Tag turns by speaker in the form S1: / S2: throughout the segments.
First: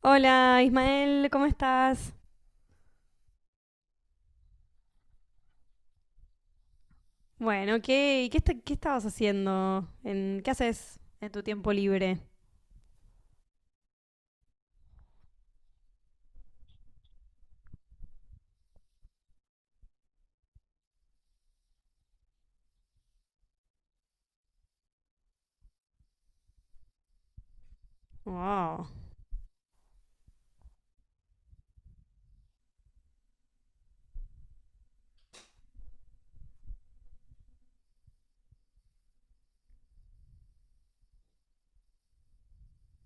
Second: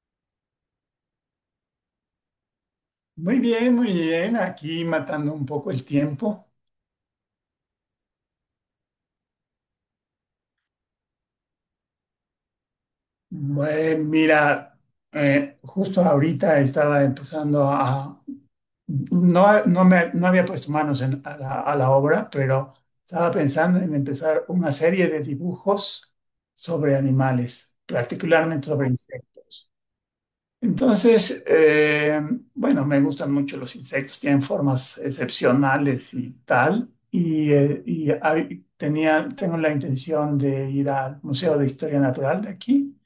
S1: Hola Ismael, ¿cómo estás?
S2: Muy bien, muy bien. Aquí matando un poco el tiempo.
S1: Bueno, ¿qué estabas haciendo? ¿Qué haces en tu tiempo libre?
S2: Eh, mira, justo ahorita estaba empezando a... no había puesto manos a a la obra, pero estaba pensando en empezar una serie de dibujos sobre animales, particularmente
S1: Wow.
S2: sobre insectos. Entonces, bueno, me gustan mucho los insectos, tienen formas excepcionales y tal. Y tengo la intención de ir al Museo de Historia Natural de aquí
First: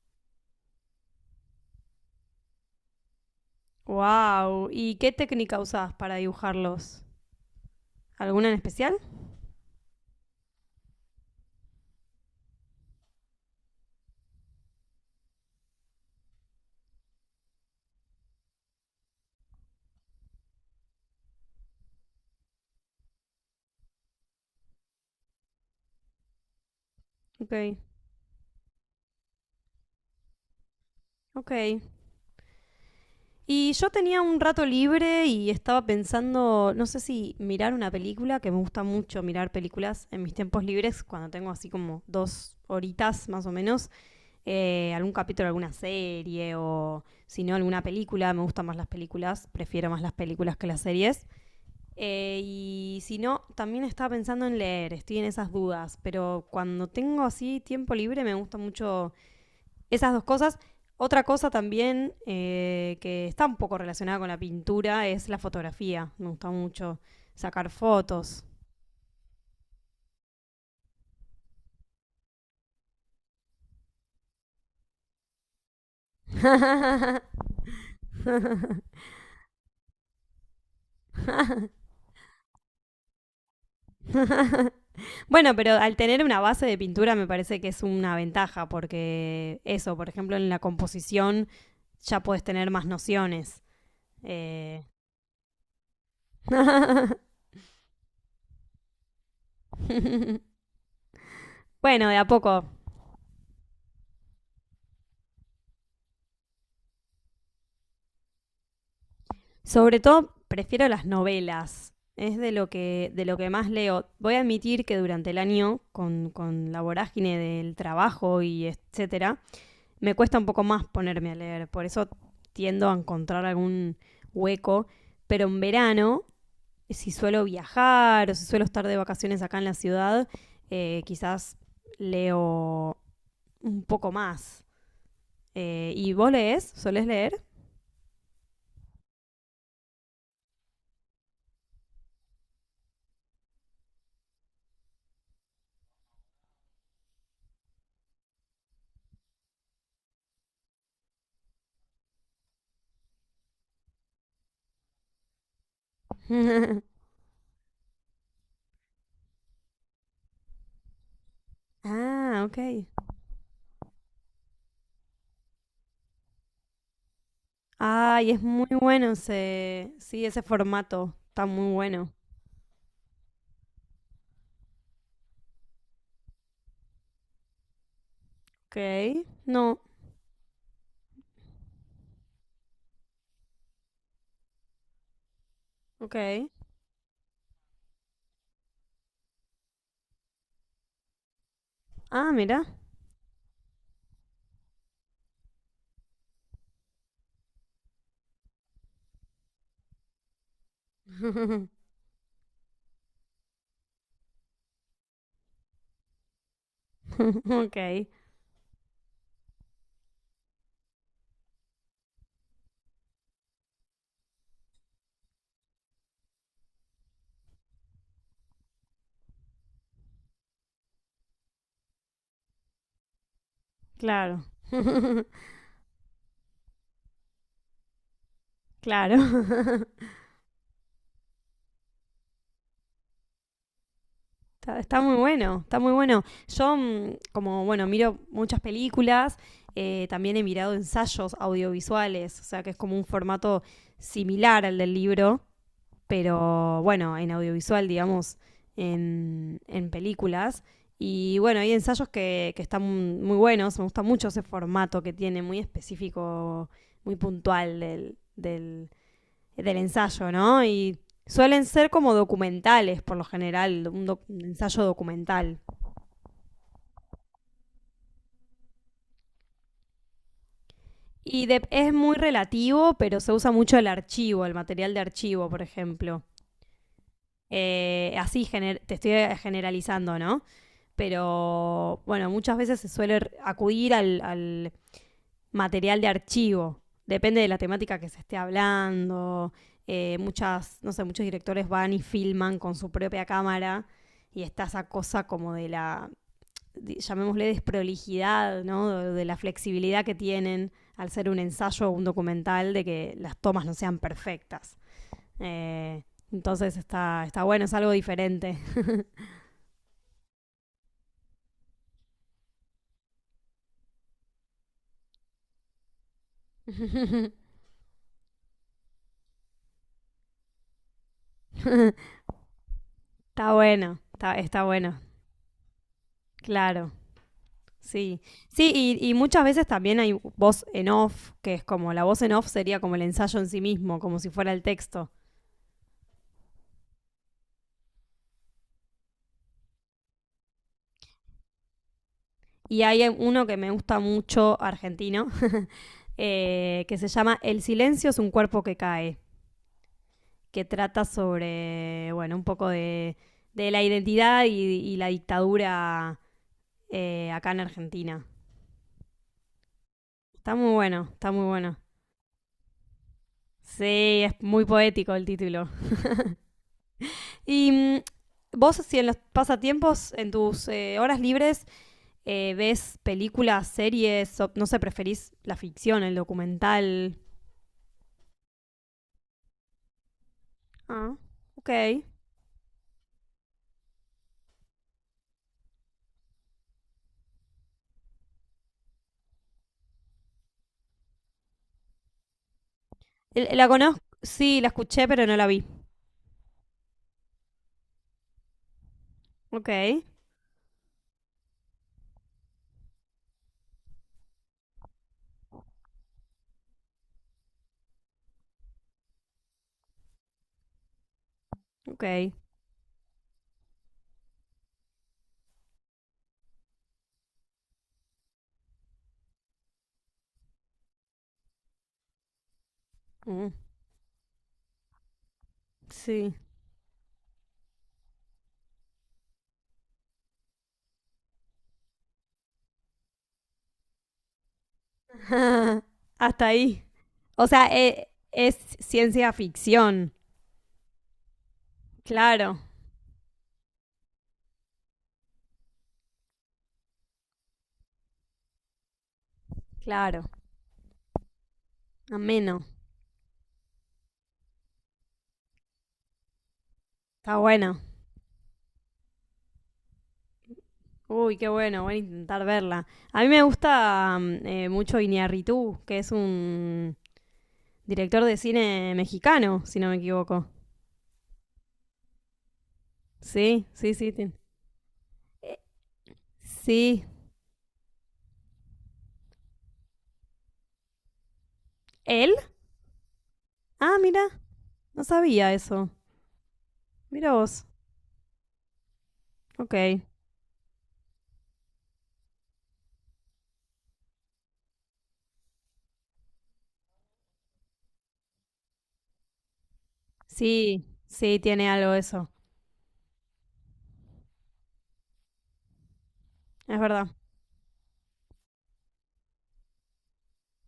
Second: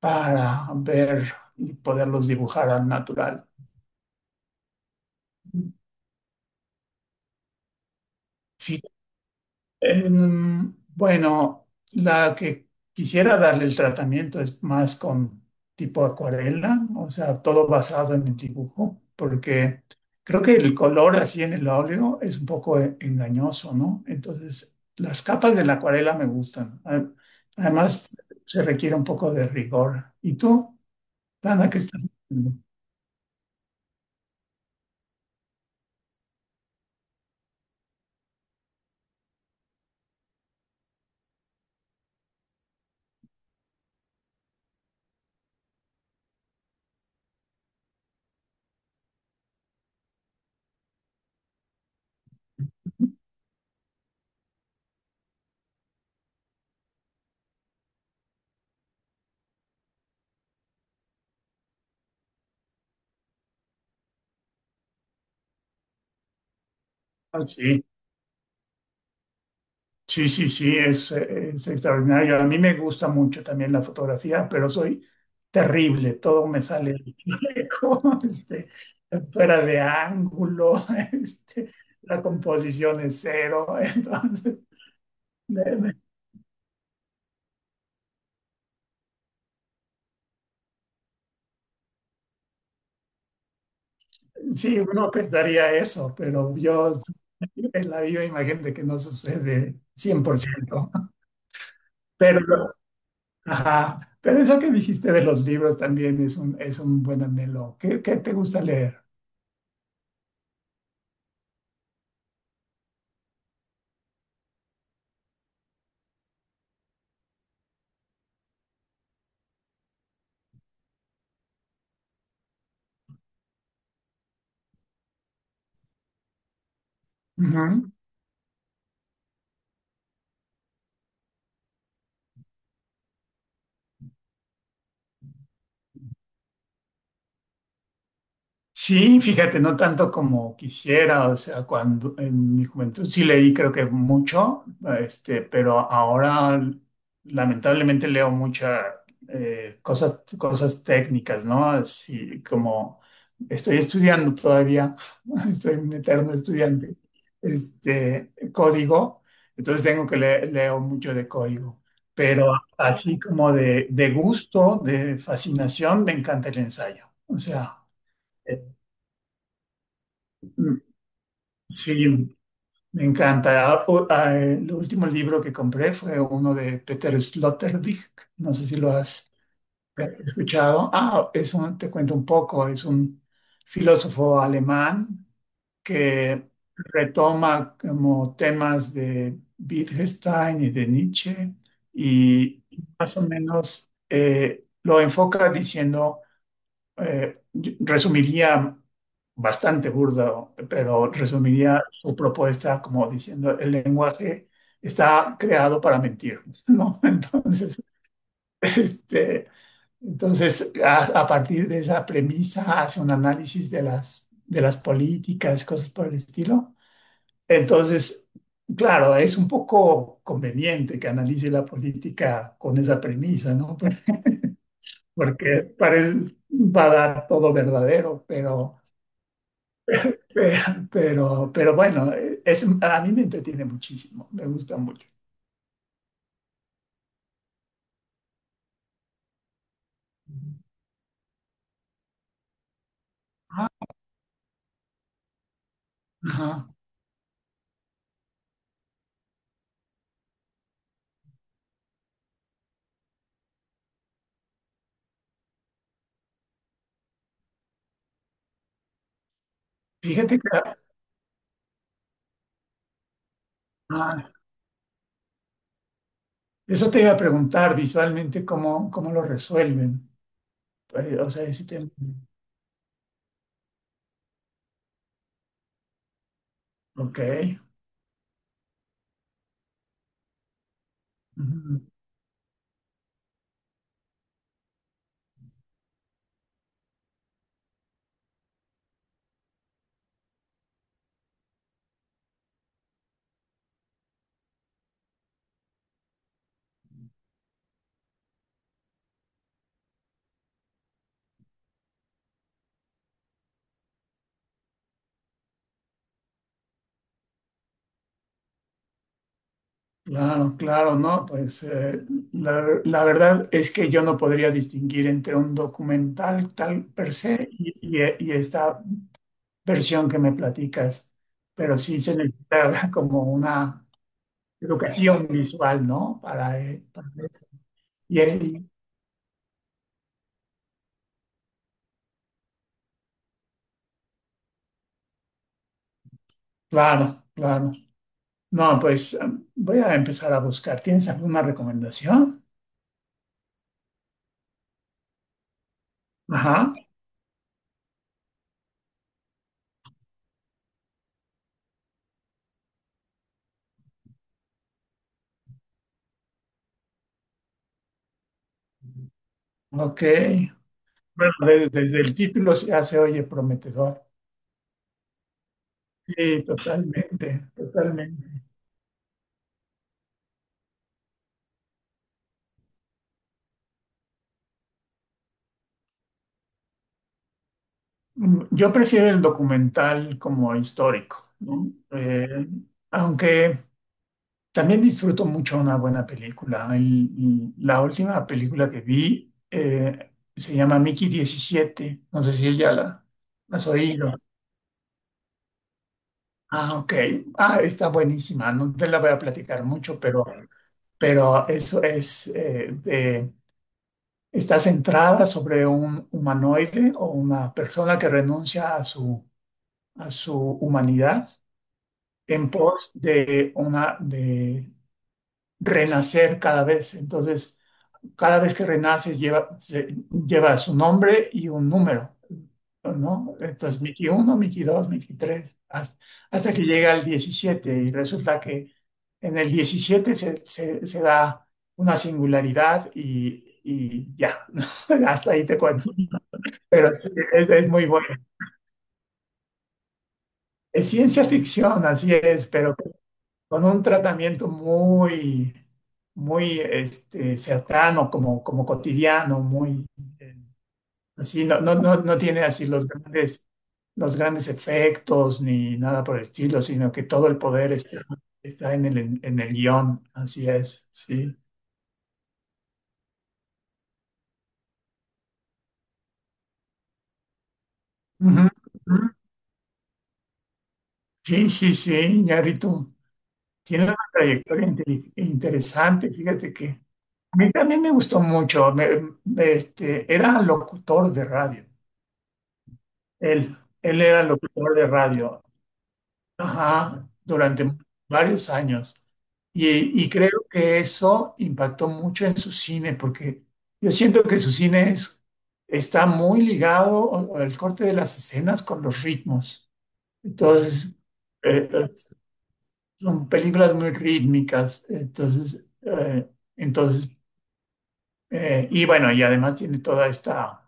S2: para ver y poderlos dibujar al natural.
S1: Wow. ¿Y qué técnica usás para dibujarlos? ¿Alguna en especial?
S2: Bueno, la que quisiera darle el tratamiento es más con tipo acuarela, o sea, todo basado en el dibujo, porque creo que el color así en el óleo es un poco engañoso, ¿no? Entonces, las capas de la acuarela me gustan. A-
S1: Ok,
S2: Además, se requiere un poco de rigor. ¿Y tú,
S1: ok.
S2: Dana, qué estás haciendo?
S1: Y yo tenía un rato libre y estaba pensando, no sé si mirar una película, que me gusta mucho mirar películas en mis tiempos libres, cuando tengo así como dos horitas más o menos. Algún capítulo de alguna serie o si no alguna película, me gustan más las películas, prefiero más las películas que las series. Y si no, también estaba pensando en leer, estoy en esas dudas, pero cuando tengo así tiempo libre me gustan mucho esas dos cosas. Otra cosa también, que está un poco relacionada con la pintura es la fotografía, me gusta mucho
S2: Ah,
S1: sacar
S2: sí.
S1: fotos.
S2: Sí, sí, sí, es extraordinario. A mí me gusta mucho también la fotografía, pero soy terrible. Todo me sale como, este, fuera de ángulo, este, la composición es cero. Entonces,
S1: Bueno, pero
S2: me-
S1: al
S2: me-
S1: tener una base de pintura me parece que es una ventaja, porque eso, por ejemplo, en la composición ya puedes tener más nociones.
S2: sí,
S1: Eh,
S2: uno pensaría eso, pero yo es la viva imagen de que no sucede cien por ciento.
S1: bueno, de a poco.
S2: Pero, ajá, pero eso que dijiste de los libros también es un buen anhelo. ¿Qué, qué te gusta leer?
S1: Sobre todo prefiero las novelas. Es de de lo que más leo. Voy a admitir que durante el año, con la vorágine del trabajo y etcétera, me cuesta un poco más ponerme a leer. Por eso tiendo a encontrar algún hueco. Pero en verano, si suelo
S2: Ujú.
S1: viajar o si suelo estar de vacaciones acá en la ciudad, quizás leo un poco más. ¿Y vos lees? ¿Solés leer?
S2: Sí, fíjate, no tanto como quisiera, o sea, cuando en mi juventud sí leí creo que mucho, este, pero ahora lamentablemente leo muchas cosas, cosas técnicas, ¿no? Así como estoy estudiando todavía, estoy un eterno estudiante, este, código, entonces leo mucho de código,
S1: Ah,
S2: pero
S1: ok.
S2: así como de gusto, de fascinación, me encanta el ensayo, o sea.
S1: Ay, es muy bueno ese. Sí, ese
S2: eh,
S1: formato. Está muy bueno.
S2: Sí, me encanta. Ah, el último libro que compré fue uno de Peter Sloterdijk. No sé si lo
S1: Ok.
S2: has
S1: No.
S2: escuchado. Ah, es un, te cuento un poco. Es un filósofo alemán
S1: Ok.
S2: que retoma como temas de Wittgenstein y de Nietzsche
S1: Ah, mira.
S2: y más o menos lo enfoca diciendo yo resumiría bastante burdo, pero resumiría su propuesta como diciendo el lenguaje está creado para mentir, ¿no? Entonces,
S1: ok.
S2: este, entonces a partir de esa premisa hace un análisis de las políticas, cosas por el estilo. Entonces, claro, es un poco conveniente que analice la política con esa premisa, ¿no?
S1: Claro,
S2: Porque parece, va a dar todo verdadero, pero
S1: claro.
S2: Pero, pero bueno, es, a mí me entretiene muchísimo, me gusta
S1: Está, está
S2: mucho.
S1: muy bueno, está muy bueno. Como bueno, miro muchas películas, también he mirado ensayos audiovisuales, o sea que es como un formato similar al del libro,
S2: Ajá.
S1: pero bueno, en audiovisual, digamos, en películas. Y bueno, hay ensayos que están muy buenos, me gusta mucho ese formato que tiene, muy específico, muy puntual del ensayo,
S2: Fíjate
S1: ¿no?
S2: que
S1: Y suelen ser como documentales, por lo general,
S2: ah,
S1: un ensayo documental.
S2: eso te iba a preguntar visualmente cómo, cómo lo resuelven. Pues, o sea, ese tema.
S1: Es muy relativo, pero se usa mucho el archivo, el material de archivo, por ejemplo.
S2: Ok.
S1: Te estoy generalizando, ¿no?
S2: Ujú.
S1: Pero bueno, muchas veces se suele acudir al material de archivo. Depende de la temática que se esté hablando. Muchas, no sé, muchos directores van y filman con su propia cámara y está esa cosa como de la, llamémosle, desprolijidad, ¿no? De la flexibilidad que tienen al ser un ensayo o un documental de que las tomas no sean perfectas. Eh, entonces está, está bueno, es algo diferente.
S2: Claro, claro, no, pues la, la verdad es que yo no podría distinguir entre un documental tal per se y, y esta versión que me platicas, pero sí se necesita como
S1: Está
S2: una
S1: bueno, está bueno,
S2: educación visual, ¿no? Para,
S1: claro. Sí,
S2: y ahí,
S1: sí, muchas veces también hay voz en off, que es como la voz en off sería como el ensayo en sí mismo, como si fuera el texto.
S2: claro, claro. No, pues am, voy a empezar a buscar. ¿Tienes alguna recomendación?
S1: Y hay uno que me gusta mucho, argentino,
S2: Ajá,
S1: que se llama El silencio es un cuerpo que cae. Que trata sobre, bueno, un poco de la identidad y la dictadura, acá en Argentina.
S2: ok.
S1: Está muy bueno, está
S2: Bueno,
S1: muy bueno.
S2: desde el título ya se oye prometedor.
S1: Sí, es muy poético el título.
S2: Sí, totalmente, totalmente.
S1: Vos, si en los pasatiempos, en tus horas libres, ves películas, series, no sé, preferís la ficción, el documental.
S2: Mm, yo prefiero el documental como
S1: Ah,
S2: histórico,
S1: ok.
S2: ¿no? Aunque también disfruto mucho una buena película. La última película que vi se llama Mickey diecisiete. No sé si ella la, la has
S1: ¿La conozco?
S2: oído.
S1: Sí, la escuché, pero no la vi.
S2: Ah, ok. Ah, está buenísima. No te la voy a platicar
S1: Ok,
S2: mucho, pero eso es, de- está centrada sobre un humanoide o una persona que renuncia a su humanidad
S1: ok.
S2: en pos de, una, de renacer cada vez. Entonces, cada vez que renaces lleva, lleva su nombre y un número, ¿no?
S1: Mm,
S2: Entonces, Miki 1, Miki 2, Miki 3, hasta,
S1: sí.
S2: hasta que llega al 17 y resulta que en el 17 se da una singularidad y ya, hasta ahí te
S1: Ajá,
S2: cuento.
S1: hasta ahí.
S2: Pero sí,
S1: O sea,
S2: es muy bueno.
S1: es ciencia ficción.
S2: Es ciencia ficción, así es,
S1: Claro,
S2: pero con un tratamiento muy, muy este, cercano, como, como cotidiano, muy...
S1: claro.
S2: eh, así no, no, no, no tiene
S1: Ameno.
S2: así los grandes efectos ni nada por el estilo, sino que todo
S1: Está
S2: el poder
S1: bueno.
S2: está, está en el guión. Así es,
S1: Uy,
S2: sí.
S1: qué bueno. Voy a intentar verla. A mí me gusta mucho Iñárritu, que es un director de
S2: Ujú,
S1: cine
S2: ujú.
S1: mexicano, si no me equivoco.
S2: Sí, sí, sí, Iñárritu.
S1: Sí,
S2: Tiene
S1: sí,
S2: una
S1: sí.
S2: trayectoria
S1: Eh,
S2: interesante, fíjate que.
S1: sí.
S2: A mí también me gustó mucho. Este, era locutor de radio.
S1: ¿Él?
S2: Él,
S1: Ah,
S2: él
S1: mira.
S2: era locutor de
S1: No
S2: radio.
S1: sabía eso.
S2: Ajá,
S1: Mira vos.
S2: durante varios años.
S1: Ok.
S2: Y creo que eso impactó mucho en su cine, porque yo siento que su cine está muy ligado o el corte de las escenas con los ritmos.
S1: Sí,
S2: Entonces,
S1: sí, tiene
S2: eh, eh,
S1: algo eso.
S2: son películas muy rítmicas. Entonces,
S1: Es verdad.
S2: entonces y bueno, y además tiene toda esta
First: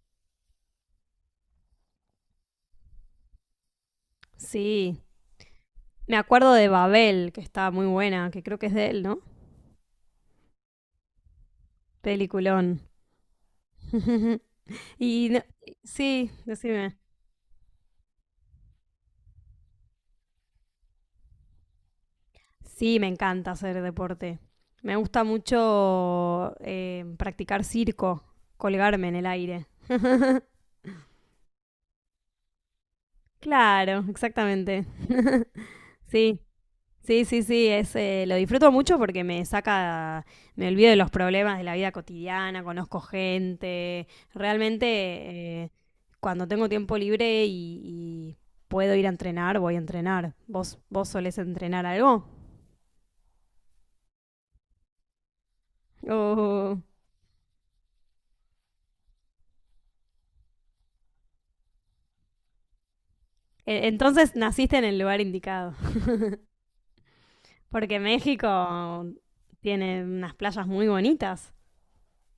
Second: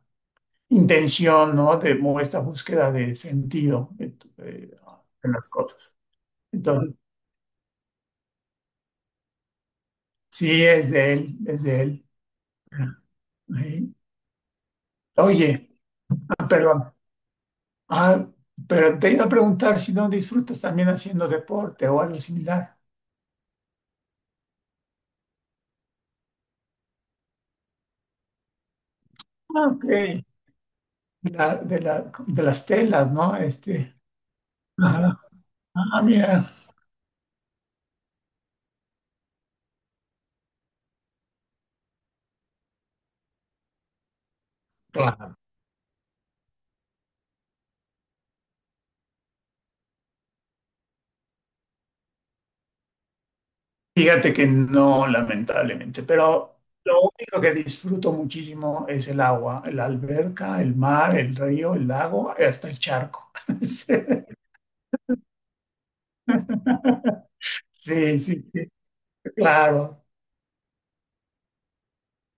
S2: intención, ¿no? De, o esta búsqueda de sentido
S1: Sí,
S2: en las cosas.
S1: me acuerdo de
S2: Entonces,
S1: Babel, que está muy buena, que creo que es de él, ¿no?
S2: sí, es de él, es de él.
S1: Peliculón.
S2: Ah, ahí.
S1: y no-
S2: Oye,
S1: sí,
S2: ah, pero,
S1: decime.
S2: ah, pero te iba a preguntar si no disfrutas también haciendo deporte o algo similar.
S1: Sí, me encanta hacer deporte. Me gusta mucho practicar circo, colgarme en el aire.
S2: Ah, ok. La- de las telas, ¿no? Este,
S1: Claro, exactamente.
S2: ajá. Ah,
S1: Sí,
S2: mira.
S1: Sí, sí, sí, es, lo disfruto mucho porque me saca, me olvido de los problemas de la vida cotidiana, conozco gente,
S2: Claro.
S1: realmente, cuando tengo tiempo libre y puedo ir a entrenar, voy a entrenar. Vos solés entrenar algo?
S2: Fíjate que no, lamentablemente, pero
S1: O-
S2: lo único que disfruto muchísimo es el agua, la alberca, el mar, el río, el lago, hasta el charco.
S1: Entonces naciste en el lugar indicado, porque
S2: Sí, sí, sí,
S1: México
S2: claro.
S1: tiene unas playas muy bonitas.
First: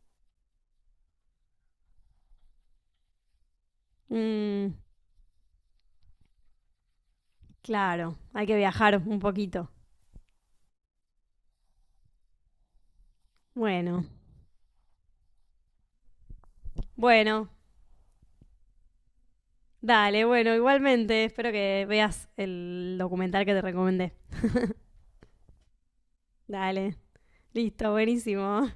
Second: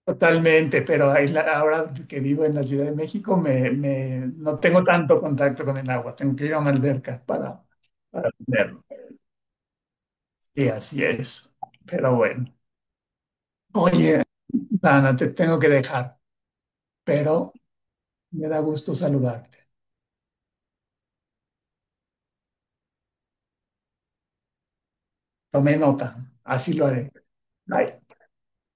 S2: Totalmente, pero ahí la- ahora que vivo en la Ciudad de México me, me- no
S1: Mm,
S2: tengo tanto contacto con el agua, tengo que ir a una alberca
S1: claro,
S2: para
S1: hay que
S2: tenerlo.
S1: viajar un poquito.
S2: Sí, así es, pero bueno.
S1: Bueno,
S2: Oye, Dana, te tengo que dejar,
S1: bueno,
S2: pero me da gusto saludarte.
S1: Dale, bueno, igualmente, espero que veas el documental que te recomendé.
S2: Tomé nota, así lo
S1: Dale,
S2: haré.
S1: listo,
S2: Bye.
S1: buenísimo.